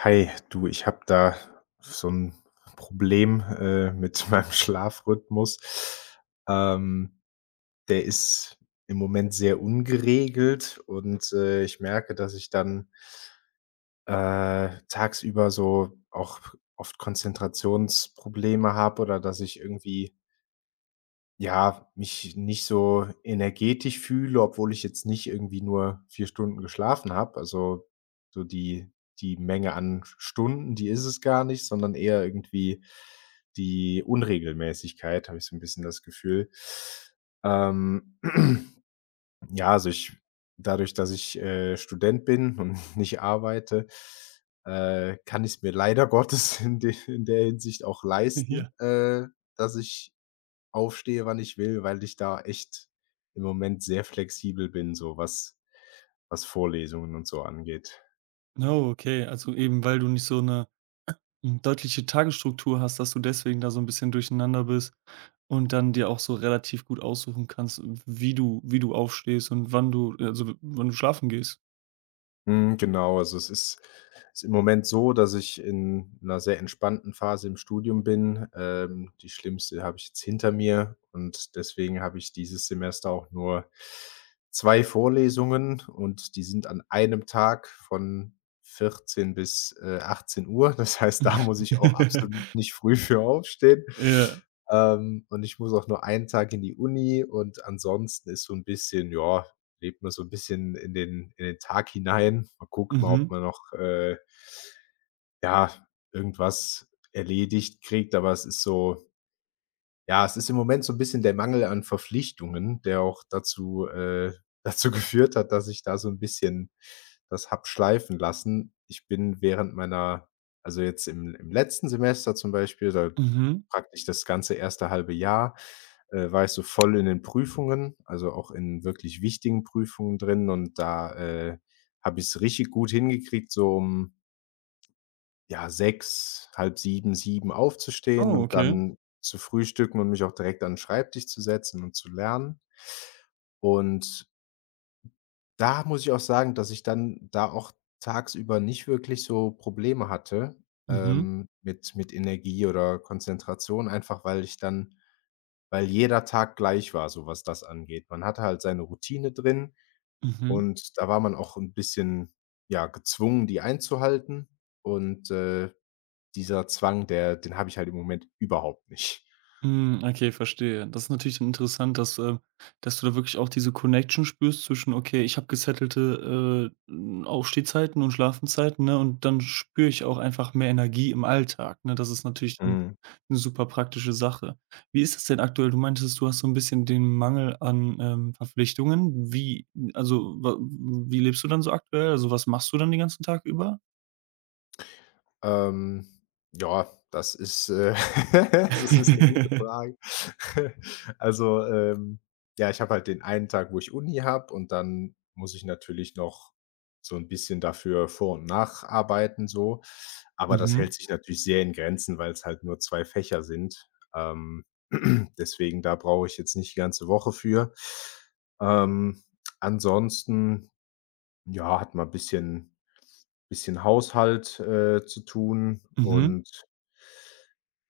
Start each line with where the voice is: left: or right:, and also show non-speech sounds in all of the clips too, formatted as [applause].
left: Hi, du, ich habe da so ein Problem mit [laughs] meinem Schlafrhythmus. Ähm, der ist im Moment sehr ungeregelt und ich merke, dass ich dann tagsüber so auch oft Konzentrationsprobleme habe oder dass ich irgendwie ja, mich nicht so energetisch fühle, obwohl ich jetzt nicht irgendwie nur 4 Stunden geschlafen habe. Also, so die Menge an Stunden, die ist es gar nicht, sondern eher irgendwie die Unregelmäßigkeit, habe ich so ein bisschen das Gefühl. Ähm, [clears throat] ja, also ich dadurch, dass ich Student bin und [laughs] nicht arbeite kann ich's mir leider [laughs] Gottes in der Hinsicht auch leisten
right: Ja.
left: dass ich aufstehe, wann ich will, weil ich da echt im Moment sehr flexibel bin, so was Vorlesungen und so angeht.
right: no, okay. Also eben, weil du nicht so eine deutliche Tagesstruktur hast, dass du deswegen da so ein bisschen durcheinander bist und dann dir auch so relativ gut aussuchen kannst, wie du aufstehst und wann du also, wann du schlafen gehst.
left: Mhm, genau. Also, es ist im Moment so, dass ich in einer sehr entspannten Phase im Studium bin. Die schlimmste habe ich jetzt hinter mir und deswegen habe ich dieses Semester auch nur 2 Vorlesungen und die sind an einem Tag von 14 bis 18 Uhr. Das heißt, da
right: Ja.
left: muss ich auch absolut
right: [laughs]
left: nicht früh für aufstehen.
right: Ja.
left: Und ich muss auch nur einen Tag in die Uni und ansonsten ist so ein bisschen, ja, lebt nur so ein bisschen in den Tag hinein. Man guckt mal, ob
right: Mhm.
left: man noch ja, irgendwas erledigt kriegt, aber es ist so ja, es ist im Moment so ein bisschen der Mangel an Verpflichtungen, der auch dazu [laughs] dazu geführt hat, dass ich da so ein bisschen das habe schleifen lassen. Ich bin während meiner also jetzt im letzten Semester zum Beispiel, da
right: Mhm.
left: praktisch das ganze erste halbe Jahr war ich so voll in den Prüfungen, also auch in wirklich wichtigen Prüfungen drin und da habe ich es richtig gut hingekriegt, so um ja, sechs, halb sieben, sieben aufzustehen
right: Oh,
left: und
right: okay.
left: dann zu frühstücken und mich auch direkt an den Schreibtisch zu setzen und zu lernen. Und da muss ich auch sagen, dass ich dann da auch tagsüber nicht wirklich so Probleme hatte
right: Mhm.
left: mit Energie oder Konzentration, einfach weil ich dann weil jeder Tag gleich war, so was das angeht. Man hatte halt seine Routine drin
right: Mhm.
left: und da war man auch ein bisschen, ja, gezwungen, die einzuhalten. Und dieser Zwang, der den habe ich halt im Moment überhaupt nicht.
right: Hm, okay, verstehe. Das ist natürlich dann interessant, dass du da wirklich auch diese Connection spürst zwischen: „Okay, ich habe gesettelte, Aufstehzeiten und Schlafenzeiten, ne, und dann spüre ich auch einfach mehr Energie im Alltag", ne? Das ist natürlich dann
left: Mhm.
right: eine super praktische Sache. Wie ist das denn aktuell? Du meintest, du hast so ein bisschen den Mangel an, Verpflichtungen. Wie also, wa wie lebst du dann so aktuell? Also, was machst du dann den ganzen Tag über?
left: Ähm, ja, [laughs] das ist eine gute
right: [laughs]
left: Frage. [laughs] Also ja, ich habe halt den einen Tag, wo ich Uni habe und dann muss ich natürlich noch so ein bisschen dafür vor und nacharbeiten so, aber das hält
right: Mhm,
left: sich natürlich sehr in Grenzen, weil es halt nur 2 Fächer sind. Ähm, [clears throat] Deswegen, da brauche ich jetzt nicht die ganze Woche für. Ähm, ansonsten, ja, hat mal ein bisschen Haushalt zu tun
right: mhm.
left: und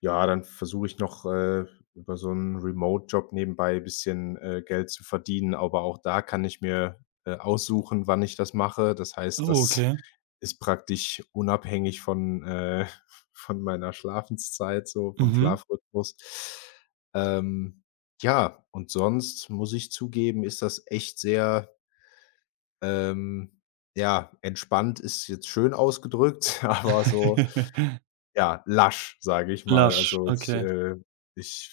left: ja, dann versuche ich noch über so einen Remote-Job nebenbei ein bisschen Geld zu verdienen, aber auch da kann ich mir aussuchen, wann ich das mache. Das heißt,
right: Oh,
left: das
right: okay.
left: [laughs] ist praktisch unabhängig [laughs] von meiner Schlafenszeit, so vom
right: Mhm.
left: Schlafrhythmus. Ähm, ja, und sonst muss ich zugeben, ist das echt sehr ähm, ja, entspannt ist jetzt schön ausgedrückt, [laughs] aber so,
right: [laughs]
left: ja, lasch, sage ich mal.
right: Lasch,
left: Also, ich
right: okay.
left: äh, ich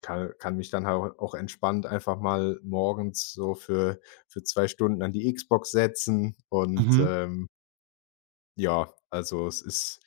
left: kann mich dann hau auch entspannt einfach mal morgens so für 2 Stunden an die Xbox setzen und
right: Mhm.
left: ja, also, es ist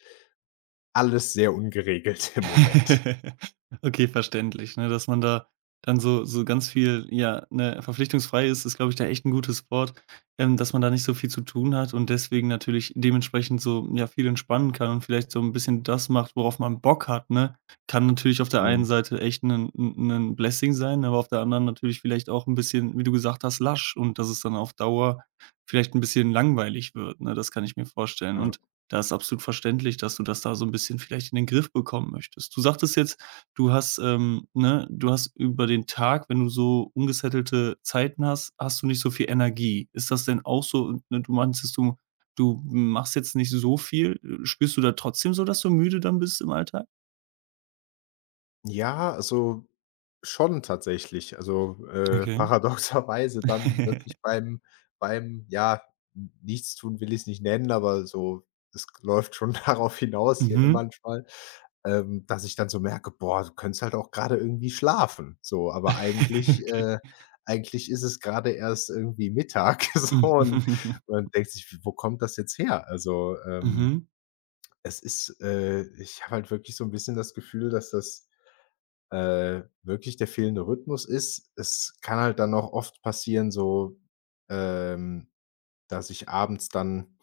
left: alles sehr ungeregelt [laughs] im Moment.
right: [laughs] Okay, verständlich, ne, dass man da dann so ganz viel ja, ne, verpflichtungsfrei ist, ist, glaube ich, da echt ein gutes Wort, dass man da nicht so viel zu tun hat und deswegen natürlich dementsprechend so, ja, viel entspannen kann und vielleicht so ein bisschen das macht, worauf man Bock hat, ne? Kann natürlich auf der einen
left: Mhm,
right: Seite echt ein 'nen Blessing sein, aber auf der anderen natürlich vielleicht auch ein bisschen, wie du gesagt hast, lasch und dass es dann auf Dauer vielleicht ein bisschen langweilig wird, ne? Das kann ich mir vorstellen und
left: ja.
right: da ist absolut verständlich, dass du das da so ein bisschen vielleicht in den Griff bekommen möchtest. Du sagtest jetzt, du hast, ne, du hast über den Tag, wenn du so ungesettelte Zeiten hast, hast du nicht so viel Energie. Ist das denn auch so ne, du meinst, du machst jetzt nicht so viel. Spürst du da trotzdem so, dass du müde dann bist im Alltag?
left: Ja, also schon tatsächlich. Also [laughs]
right: Okay.
left: paradoxerweise dann wirklich
right: [laughs]
left: beim, ja, N Nichtstun will ich es nicht nennen, aber so, es läuft schon [laughs] darauf hinaus hier
right: Mhm.
left: manchmal dass ich dann so merke: „Boah, du könntest halt auch gerade irgendwie schlafen", so. Aber
right: [laughs]
left: eigentlich
right: Okay.
left: äh, eigentlich ist es gerade erst irgendwie Mittag [laughs] so und
right: Mhm.
left: man denkt sich: „Wo kommt das jetzt her?" Also
right: Mhm.
left: es ist ich habe halt wirklich so ein bisschen das Gefühl, dass das, wirklich der fehlende Rhythmus ist. Es kann halt dann auch oft passieren, so, ähm, dass ich abends dann,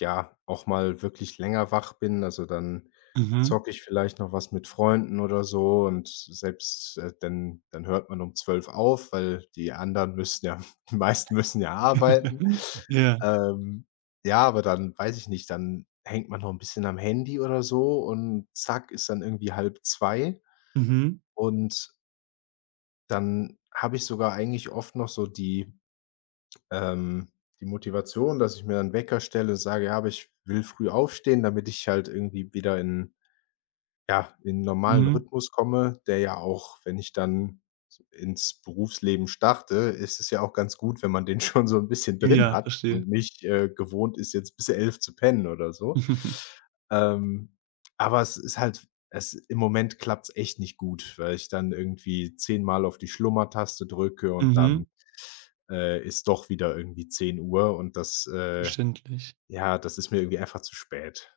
left: ja, auch mal wirklich länger wach bin. Also, dann
right: Mhm.
left: zocke ich vielleicht noch was mit Freunden oder so und selbst, dann hört man um zwölf auf, weil die anderen müssen ja [laughs] die meisten müssen ja arbeiten.
right: [laughs] Ja.
left: Ähm, ja, aber dann weiß ich nicht, dann hängt man noch ein bisschen am Handy oder so und zack, ist dann irgendwie halb zwei
right: Mhm.
left: und dann habe ich sogar eigentlich oft noch so ähm, die Motivation, dass ich mir dann Wecker stelle und sage: „Ja, aber ich will früh aufstehen, damit ich halt irgendwie wieder in 'n normalen
right: Mhm.
left: Rhythmus komme, der ja auch wenn ich dann s ins Berufsleben starte, ist es ja auch ganz gut, wenn man den [laughs] schon so 'n bisschen drin
right: Ja,
left: hat
right: verstehe.
left: und nicht gewohnt ist, jetzt bis 11 zu pennen oder so."
right: [laughs]
left: Ähm, aber es ist halt es im Moment klappt's echt nicht gut, weil ich dann irgendwie zehnmal auf die Schlummertaste drücke und dann
right: Mhm.
left: ist doch wieder irgendwie 10 Uhr und
right: Verständlich.
left: ja, das ist mir irgendwie einfach zu spät.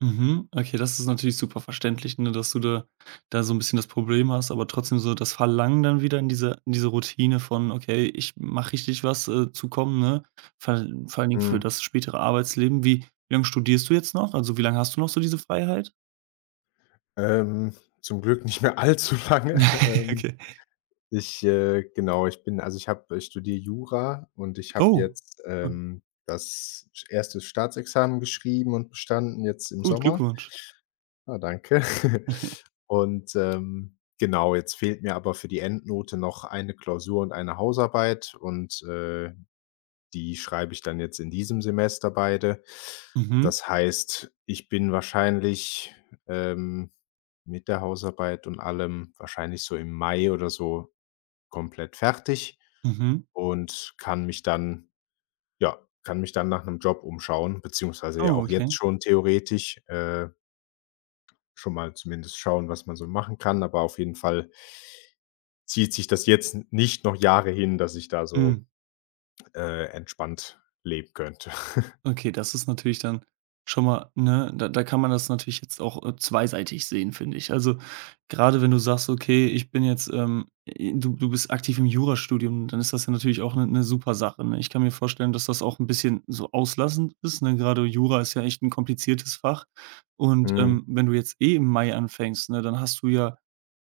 right: Mhm. Okay, das ist natürlich super verständlich, ne, dass du da so ein bisschen das Problem hast, aber trotzdem so das Verlangen dann wieder in diese Routine von: „Okay, ich mache richtig was", zu kommen, ne? Vor allen Dingen für
left: Mhm.
right: das spätere Arbeitsleben. Wie lange studierst du jetzt noch? Also, wie lange hast du noch so diese Freiheit?
left: Ähm, zum Glück nicht mehr allzu
right: [laughs]
left: lange.
right: Ja,
left: [laughs] Ähm,
right: okay.
left: ich, äh genau, ich studiere Jura und ich habe
right: Oh,
left: jetzt
right: hm,
left: das sch Staatsexamen geschrieben und bestanden jetzt im
right: gut,
left: Sommer.
right: Glückwunsch.
left: Ah, danke. [laughs]
right: [laughs]
left: Und genau, jetzt fehlt mir aber für die Endnote noch eine Klausur und eine Hausarbeit und, die schreibe ich dann jetzt in diesem Semester beide.
right: Mhm,
left: Das heißt, ich bin wahrscheinlich, ähm, mit der Hausarbeit und allem wahrscheinlich so im Mai oder so komplett fertig
right: mhm.
left: und kann mich dann ja, kann mich dann nach einem Job umschauen, beziehungsweise ja
right: Oh,
left: auch jetzt
right: okay.
left: schon theoretisch schon mal zumindest schauen, was man so machen kann. Aber auf jeden Fall zieht sich das jetzt nicht noch Jahre hin, dass ich da so
right: Mhm.
left: entspannt leben könnte. [laughs]
right: Okay, das ist natürlich dann schon mal ne, da da kann man das natürlich jetzt auch, zweiseitig sehen, finde ich. Also, gerade wenn du sagst: „Okay, ich bin jetzt, du bist aktiv im Jurastudium, dann ist das ja natürlich auch eine super Sache, ne? Ich kann mir vorstellen, dass das auch ein bisschen so auslassend ist, ne? Gerade Jura ist ja echt ein kompliziertes Fach. Und,
left: Mhm.
right: wenn du jetzt eh im Mai anfängst, ne, dann hast du ja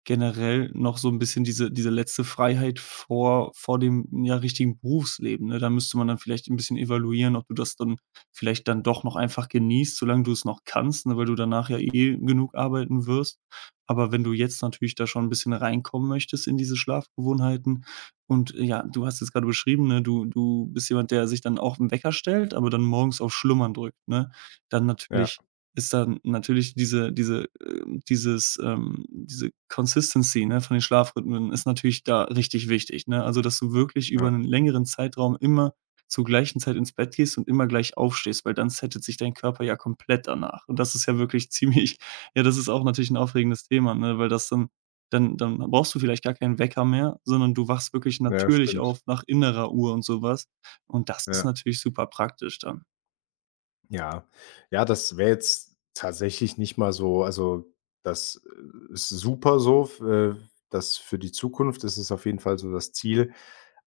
right: generell noch so ein bisschen diese letzte Freiheit vor dem, ja, richtigen Berufsleben, ne? Da müsste man dann vielleicht ein bisschen evaluieren, ob du das dann vielleicht dann doch noch einfach genießt, solange du es noch kannst, ne, weil du danach ja eh genug arbeiten wirst. Aber wenn du jetzt natürlich da schon ein bisschen reinkommen möchtest in diese Schlafgewohnheiten und, ja, du hast jetzt gerade beschrieben, ne, du bist jemand, der sich dann auch im Wecker stellt, aber dann morgens auf Schlummern drückt, ne? Dann
left: Ja,
right: natürlich ist dann natürlich diese Consistency, ne, von den Schlafrhythmen ist natürlich da richtig wichtig, ne? Also, dass du wirklich über
left: ja.
right: einen längeren Zeitraum immer zur gleichen Zeit ins Bett gehst und immer gleich aufstehst, weil dann settet sich dein Körper ja komplett danach. Und das ist ja wirklich [laughs] ziemlich ja, das ist auch natürlich ein aufregendes Thema, ne, weil das dann brauchst du vielleicht gar keinen Wecker mehr, sondern du wachst wirklich
left: Ja,
right: natürlich
left: stimmt.
right: auf nach innerer Uhr und sowas. Und das ist
left: Ja,
right: natürlich super praktisch dann.
left: ja. Ja, das wäre jetzt tatsächlich nicht mal so also, das, ist super so f das für die Zukunft, das ist auf jeden Fall so das Ziel.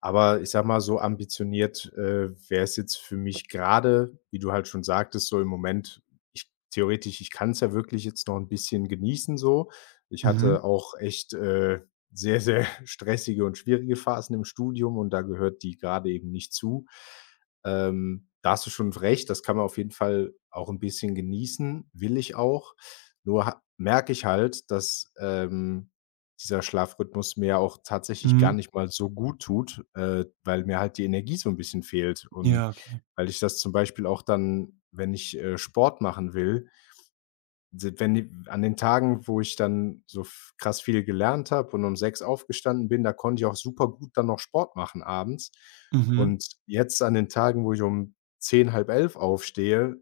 left: Aber ich sage mal, so ambitioniert wäre es jetzt für mich gerade, wie du halt schon sagtest, so im Moment ich kann es ja wirklich jetzt noch ein bisschen genießen so. Ich
right: Mhm.
left: hatte auch echt sehr, sehr [laughs] stressige und schwierige Phasen im Studium und da gehört die gerade eben nicht zu. Da hast du schon recht, das kann man auf jeden Fall auch ein bisschen genießen, will ich auch. Nur ha merke ich halt, dass dieser Schlafrhythmus mir ja auch tatsächlich gar
right: Mhm.
left: nicht mal so gut tut weil mir halt die Energie so ein bisschen fehlt und
right: Ja, okay.
left: weil ich das zum Beispiel auch dann, wenn ich Sport machen will, se wenn die an den Tagen, wo ich dann so f krass viel gelernt habe und um sechs aufgestanden bin, da konnte ich auch super gut dann noch Sport machen abends.
right: Mhm.
left: Und jetzt an den Tagen, wo ich um 10, elf aufstehe,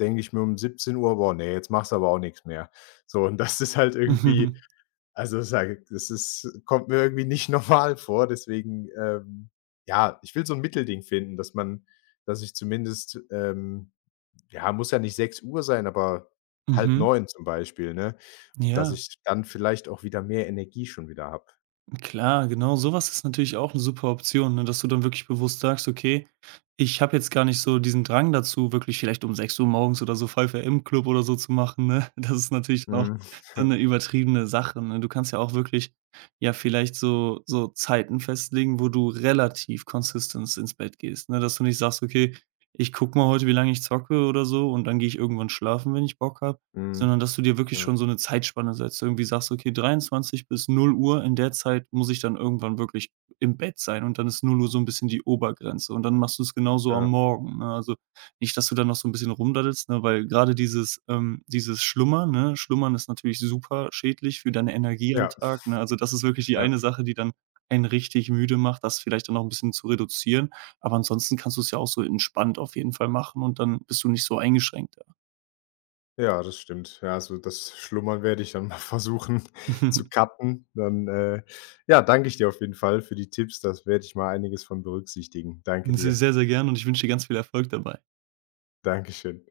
left: denke ich mir um 17 Uhr: „Boah, nee, jetzt machst du aber auch nichts mehr." So, und das ist halt irgendwie
right: [laughs]
left: also, das sage ich, das ist kommt mir irgendwie nicht [laughs] normal vor, deswegen, ja, ich will so 'n Mittelding finden, dass ich zumindest, ja, muss ja nicht sechs Uhr sein, aber
right: Mhm.
left: halb
right: Mhm.
left: neun zum Beispiel, ne? Und dass
right: Ja.
left: ich dann vielleicht auch wieder mehr Energie schon wieder habe.
right: Klar, genau, sowas ist natürlich auch eine super Option, ne, dass du dann wirklich bewusst sagst: „Okay, ich habe jetzt gar nicht so diesen Drang dazu, wirklich vielleicht um 6 Uhr morgens oder so 5:00 AM-Club oder so zu machen", ne? [laughs] Das ist natürlich auch
left: Mhm.
right: so
left: [laughs]
right: 'ne übertriebene Sache, ne? Du kannst ja auch wirklich, ja, vielleicht so Zeiten festlegen, wo du relativ consistent ins Bett gehst, ne? Dass du nicht sagst: „Okay, ich gucke mal heute, wie lange ich zocke oder so und dann gehe ich irgendwann schlafen, wenn ich Bock habe." Sondern
left: Mhm.
right: dass du dir wirklich
left: Ja,
right: schon so eine Zeitspanne setzt, irgendwie sagst: „Okay, 23 bis 0 Uhr. In der Zeit muss ich dann irgendwann wirklich im Bett sein", und dann ist 0 Uhr so ein bisschen die Obergrenze und dann machst du's genauso am
left: ja,
right: Morgen, ne? Also, nicht, dass du dann noch so ein bisschen rumdaddelst, ne, weil gerade dieses dieses Schlummern, ne Schlummern ist natürlich super schädlich für deine Energie am
left: ja,
right: Tag, ne? Also, das ist wirklich die
left: ja.
right: eine Sache, die dann einen richtig müde macht, das vielleicht dann noch ein bisschen zu reduzieren. Aber ansonsten kannst du es ja auch so entspannt auf jeden Fall machen und dann bist du nicht so eingeschränkt, ja.
left: Ja, das stimmt. Ja, also das Schlummern werde ich dann mal [laughs] versuchen zu
right: [laughs]
left: cutten. Dann ja, danke ich dir auf jeden Fall für die Tipps. Das werde ich mal einiges von berücksichtigen. Danke
right: Se
left: dir.
right: sehr, sehr gerne und ich wünsche dir ganz viel Erfolg dabei.
left: Dankeschön.